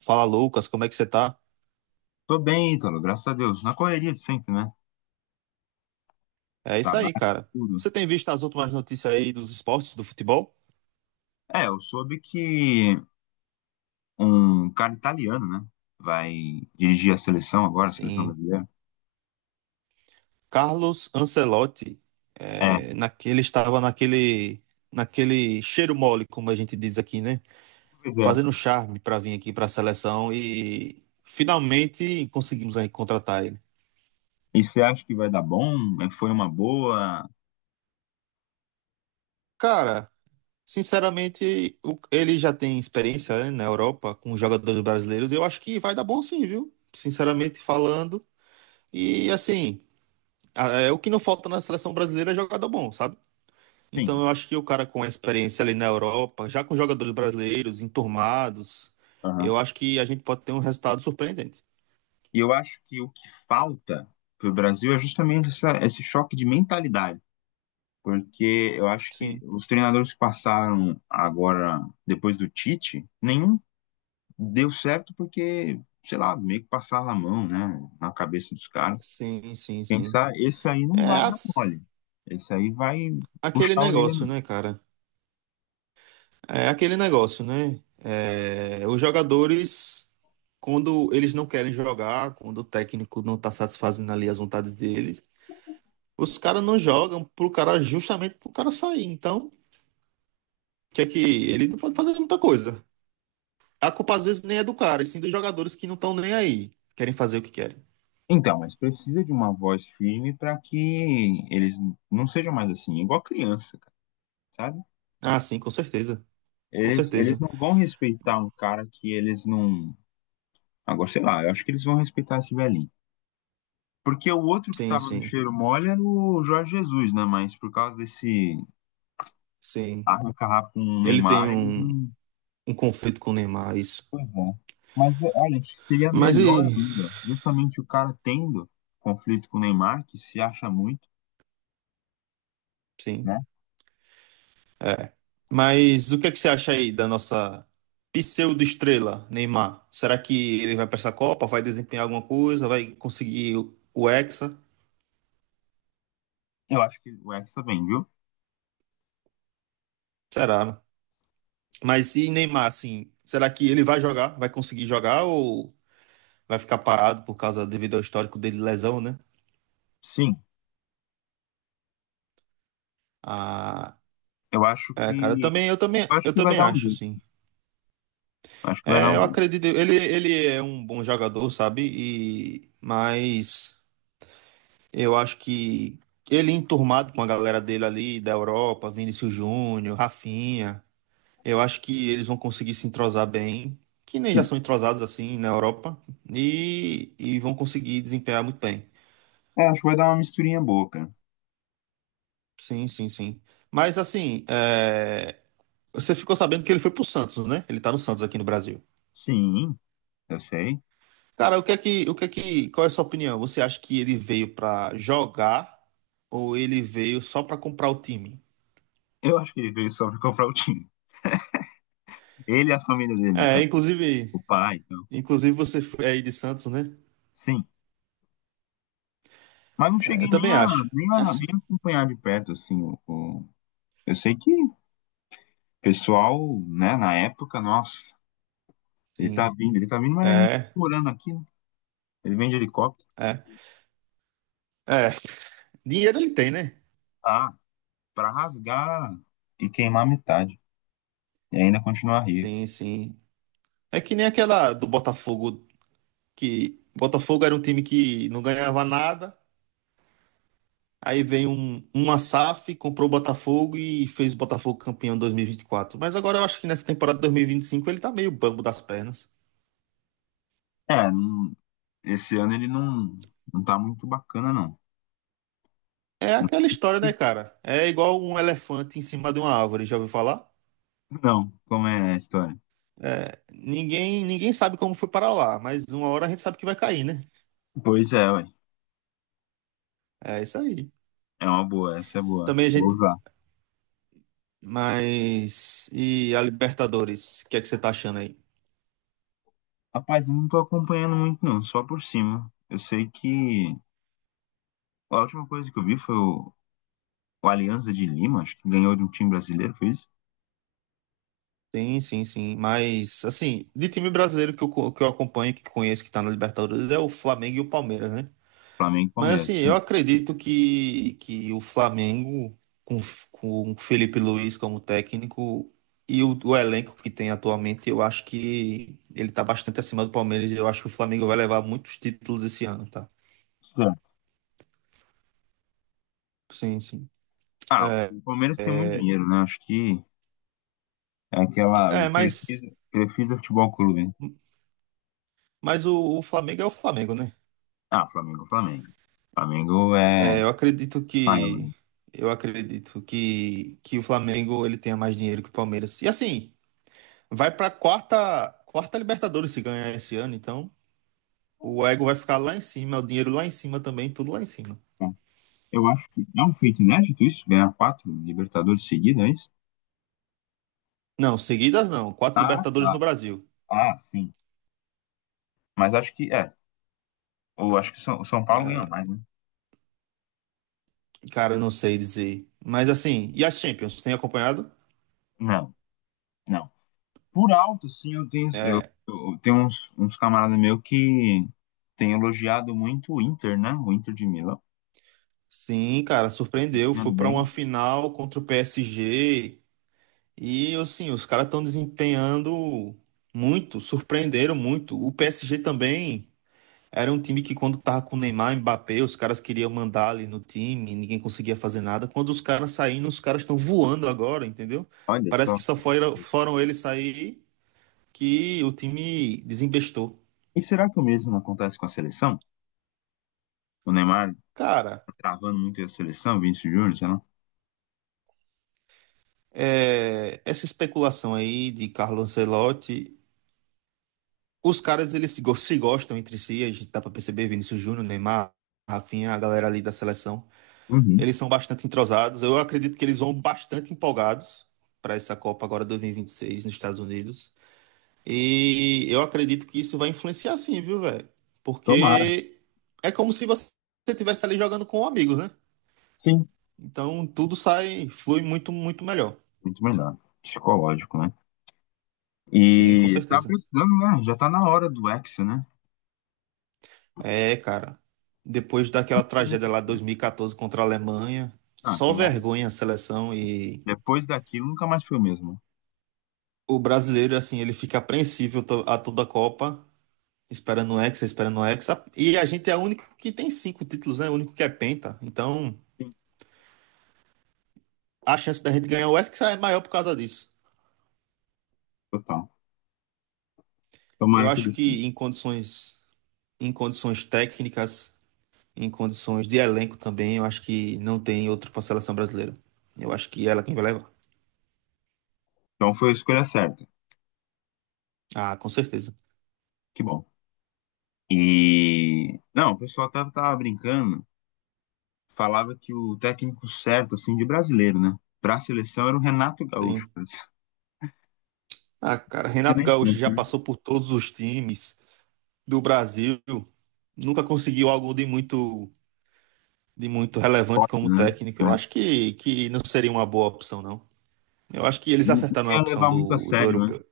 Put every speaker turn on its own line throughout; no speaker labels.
Fala, Lucas, como é que você tá?
Tô bem, Ítalo, graças a Deus. Na correria de sempre, né?
É isso aí,
Trabalho,
cara.
tudo.
Você tem visto as últimas notícias aí dos esportes, do futebol?
Eu soube que um cara italiano, né? Vai dirigir a seleção agora, a seleção
Sim.
brasileira.
Carlos Ancelotti,
É,
ele estava naquele cheiro mole, como a gente diz aqui, né?
pois é.
Fazendo charme para vir aqui para a seleção e finalmente conseguimos aí contratar ele.
E você acha que vai dar bom? É, foi uma boa?
Cara, sinceramente, ele já tem experiência, né, na Europa com jogadores brasileiros. Eu acho que vai dar bom sim, viu? Sinceramente falando. E assim. É, o que não falta na seleção brasileira é jogador bom, sabe?
Sim.
Então eu acho que o cara com a experiência ali na Europa, já com jogadores brasileiros enturmados,
Aham.
eu acho que a gente pode ter um resultado surpreendente.
E eu acho que o que falta pro Brasil é justamente esse choque de mentalidade. Porque eu acho que
Sim,
os treinadores que passaram agora, depois do Tite, nenhum deu certo porque, sei lá, meio que passaram a mão, né, na cabeça dos caras.
sim, sim, sim.
Pensar, esse aí não
É
vai dar
as-
mole. Esse aí vai puxar
aquele
a orelha
negócio,
mesmo.
né, cara? É aquele negócio, né? É, os jogadores, quando eles não querem jogar, quando o técnico não tá satisfazendo ali as vontades deles, os caras não jogam pro cara justamente pro cara sair. Então, que é que ele não pode fazer muita coisa. A culpa às vezes nem é do cara, e sim dos jogadores que não estão nem aí. Querem fazer o que querem.
Então, mas precisa de uma voz firme para que eles não sejam mais assim, igual criança, cara, sabe?
Ah, sim, com certeza. Com
Eles
certeza.
não vão respeitar um cara que eles não. Agora, sei lá, eu acho que eles vão respeitar esse velhinho. Porque o outro que
Sim,
tava no
sim,
cheiro mole era o Jorge Jesus, né? Mas por causa desse
sim.
arranca-rabo com o
Ele tem
Neymar, eles não.
um conflito com o Neymar, isso.
Pois é. Mas é, olha, acho que seria
Mas
melhor
e.
ainda, justamente o cara tendo conflito com o Neymar, que se acha muito,
Sim.
né?
Mas o que é que você acha aí da nossa pseudo-estrela, Neymar? Será que ele vai para essa Copa? Vai desempenhar alguma coisa? Vai conseguir o Hexa?
Eu acho que o Hexa vem, viu?
Será? Mas e Neymar, assim, será que ele vai jogar? Vai conseguir jogar ou vai ficar parado por causa devido ao histórico dele de lesão, né?
Sim.
Ah,
Eu acho
é, cara,
que. Eu acho
eu
que vai
também
dar um
acho,
jeito.
assim.
Eu acho que vai dar
É,
um
eu
jeito.
acredito, ele é um bom jogador, sabe? E, mas eu acho que ele enturmado com a galera dele ali da Europa, Vinícius Júnior, Rafinha, eu acho que eles vão conseguir se entrosar bem, que nem já
Sim.
são entrosados assim na Europa, e vão conseguir desempenhar muito bem.
É, acho que vai dar uma misturinha boa, cara.
Sim, sim, sim. Mas assim, é, você ficou sabendo que ele foi pro Santos, né? Ele tá no Santos aqui no Brasil.
Sim, eu sei.
Cara, o que é que, o que é que, qual é a sua opinião? Você acha que ele veio pra jogar ou ele veio só pra comprar o time?
Eu acho que ele veio só pra comprar o time. Ele e a família dele, no
É,
caso.
inclusive,
O pai, então.
inclusive você foi aí de Santos, né?
Sim. Mas não
É,
cheguei
eu
nem
também
a,
acho.
nem a,
É,
nem a acompanhar de perto, assim. Eu sei que o pessoal, né, na época, nossa. Ele tá
sim.
vindo, ele tá vindo, mas ele não tá
É,
morando aqui, né? Ele vem de helicóptero.
é, é. Dinheiro ele tem, né?
Ah, pra rasgar e queimar metade. E ainda continuar rico.
Sim, sim. É que nem aquela do Botafogo que Botafogo era um time que não ganhava nada. Aí vem um Asaf comprou o Botafogo e fez o Botafogo campeão em dois mil e vinte e quatro. Mas agora eu acho que nessa temporada de 2025 ele tá meio bambo das pernas.
É, esse ano ele não, não tá muito bacana, não.
É aquela história, né, cara? É igual um elefante em cima de uma árvore, já ouviu falar?
Não, como é a história?
Ninguém, ninguém sabe como foi parar lá, mas uma hora a gente sabe que vai cair, né?
Pois é, ué.
É isso aí.
É uma boa, essa é boa.
Também a
Vou
gente.
usar.
Mas. E a Libertadores? O que é que você tá achando aí?
Rapaz, eu não tô acompanhando muito, não, só por cima. Eu sei que a última coisa que eu vi foi o Alianza de Lima, acho que ganhou de um time brasileiro, foi isso?
Sim, sim, sim. Mas, assim, de time brasileiro que eu acompanho, que conheço, que tá na Libertadores, é o Flamengo e o Palmeiras, né?
Flamengo e
Mas
Palmeiras.
assim, eu
Sim.
acredito que o Flamengo, com o Felipe Luiz como técnico e o elenco que tem atualmente, eu acho que ele tá bastante acima do Palmeiras. Eu acho que o Flamengo vai levar muitos títulos esse ano, tá?
Certo.
Sim, sim.
Ah,
É,
o Palmeiras tem muito
é,
dinheiro, né? Acho que é aquela, o
é, mas,
Crefisa, Crefisa Futebol Clube, né?
mas o Flamengo é o Flamengo, né?
Ah, Flamengo, Flamengo. Flamengo é
É,
maior, né?
eu acredito que o Flamengo ele tenha mais dinheiro que o Palmeiras. E assim, vai pra quarta Libertadores se ganhar esse ano, então. O ego vai ficar lá em cima, o dinheiro lá em cima também, tudo lá em cima.
É. Eu acho que é um feito inédito isso, ganhar quatro Libertadores seguidas, é isso?
Não, seguidas não. Quatro
Ah,
Libertadores
tá.
no Brasil.
Ah, sim. Mas acho que, é, eu acho que o São Paulo ganhou
É,
mais, né?
cara, eu não sei dizer. Mas assim, e a Champions? Tem acompanhado?
Não, não. Por alto, sim,
É,
eu tenho uns camaradas meus que têm elogiado muito o Inter, né? O Inter de Milão.
sim, cara,
Tá
surpreendeu. Foi
ganhando
pra
bem.
uma final contra o PSG. E assim, os caras estão desempenhando muito, surpreenderam muito. O PSG também era um time que quando tava com Neymar, Mbappé, os caras queriam mandar ali no time, ninguém conseguia fazer nada. Quando os caras saíram, os caras estão voando agora, entendeu?
Olha
Parece
só.
que só foram eles sair que o time desembestou.
E será que o mesmo acontece com a seleção? O Neymar
Cara,
tá travando muito a seleção, Vinícius Júnior, sei lá.
é, essa especulação aí de Carlo Ancelotti, os caras eles se, go- se gostam entre si, a gente dá pra perceber, Vinícius Júnior, Neymar, Rafinha, a galera ali da seleção.
Uhum.
Eles são bastante entrosados. Eu acredito que eles vão bastante empolgados para essa Copa agora 2026 nos Estados Unidos. E eu acredito que isso vai influenciar sim, viu, velho?
Tomara.
Porque é como se você estivesse ali jogando com amigos, né?
Sim.
Então tudo sai, flui muito, muito melhor.
Muito melhor. Psicológico, né?
Sim, com
E tá
certeza.
precisando, né? Já tá na hora do Hexa, né?
É, cara. Depois daquela tragédia lá de 2014 contra a Alemanha,
Ah, que
só
lá.
vergonha a seleção e
Depois daquilo nunca mais foi o mesmo.
o brasileiro, assim, ele fica apreensível a toda a Copa, esperando o Hexa, esperando o Hexa. E a gente é o único que tem 5 títulos, né? O único que é penta. Então,
Sim.
a chance da gente ganhar o Hexa é maior por causa disso.
Total.
Eu
Tomara que
acho
destino.
que em condições técnicas, em condições de elenco também, eu acho que não tem outro para a seleção brasileira. Eu acho que ela é quem vai levar.
Então foi a escolha certa.
Ah, com certeza.
Que bom. E. Não, o pessoal até tava brincando. Falava que o técnico certo, assim, de brasileiro, né? Pra seleção era o Renato
Sim.
Gaúcho, cara. Não
Ah, cara,
tinha
Renato
nem
Gaúcho
chance,
já
né?
passou por todos os times do Brasil. Nunca conseguiu algo de muito relevante
Forte,
como
né?
técnico. Eu acho
É.
que não seria uma boa opção, não. Eu acho que eles
Não, não
acertaram na
ia
opção
levar muito a
do
sério, né?
europeu.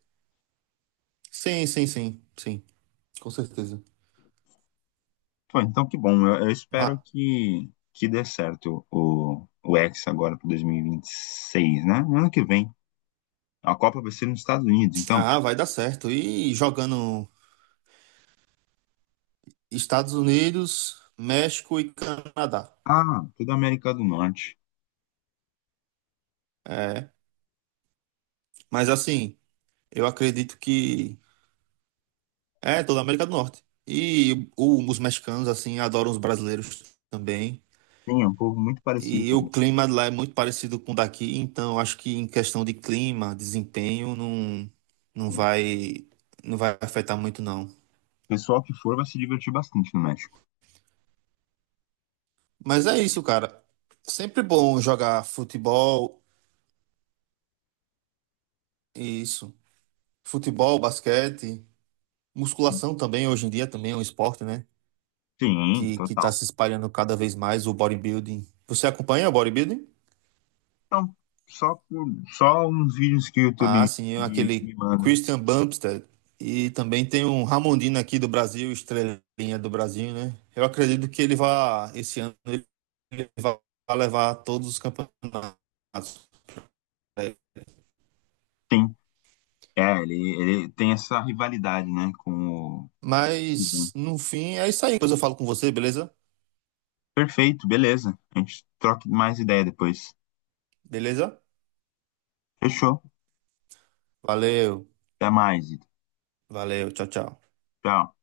Sim, sim, sim, sim, com certeza.
Pô, então que bom. Eu espero
Ma-
que dê certo o X agora para 2026, né? No ano que vem. A Copa vai ser nos Estados Unidos, então.
ah, vai dar certo. E jogando Estados Unidos, México e Canadá.
Ah, toda a América do Norte.
É, mas assim, eu acredito que é toda a América do Norte. Os mexicanos, assim, adoram os brasileiros também.
Sim, é um povo muito parecido
E
com a
o
gente.
clima lá é muito parecido com o daqui, então acho que em questão de clima, desempenho, não, não
Sim.
vai, não vai afetar muito, não.
O pessoal que for vai se divertir bastante no México.
Mas é isso, cara. Sempre bom jogar futebol, isso. Futebol, basquete,
Sim,
musculação também, hoje em dia também é um esporte, né?
sim,
Que tá
total.
se espalhando cada vez mais, o bodybuilding. Você acompanha o bodybuilding?
Então, só, por- só uns vídeos que o YouTube
Ah, sim, é aquele
me manda.
Christian Bumstead. E também tem um Ramondino aqui do Brasil, estrelinha do Brasil, né? Eu acredito que ele vai, esse ano, ele vai levar todos os campeonatos. Né.
Sim, é, ele tem essa rivalidade, né, com o...
Mas, no fim, é isso aí. Depois eu falo com você, beleza?
Perfeito, beleza. A gente troca mais ideia depois.
Beleza?
Fechou.
Valeu.
Até mais, Ito.
Valeu. Tchau, tchau.
Tchau.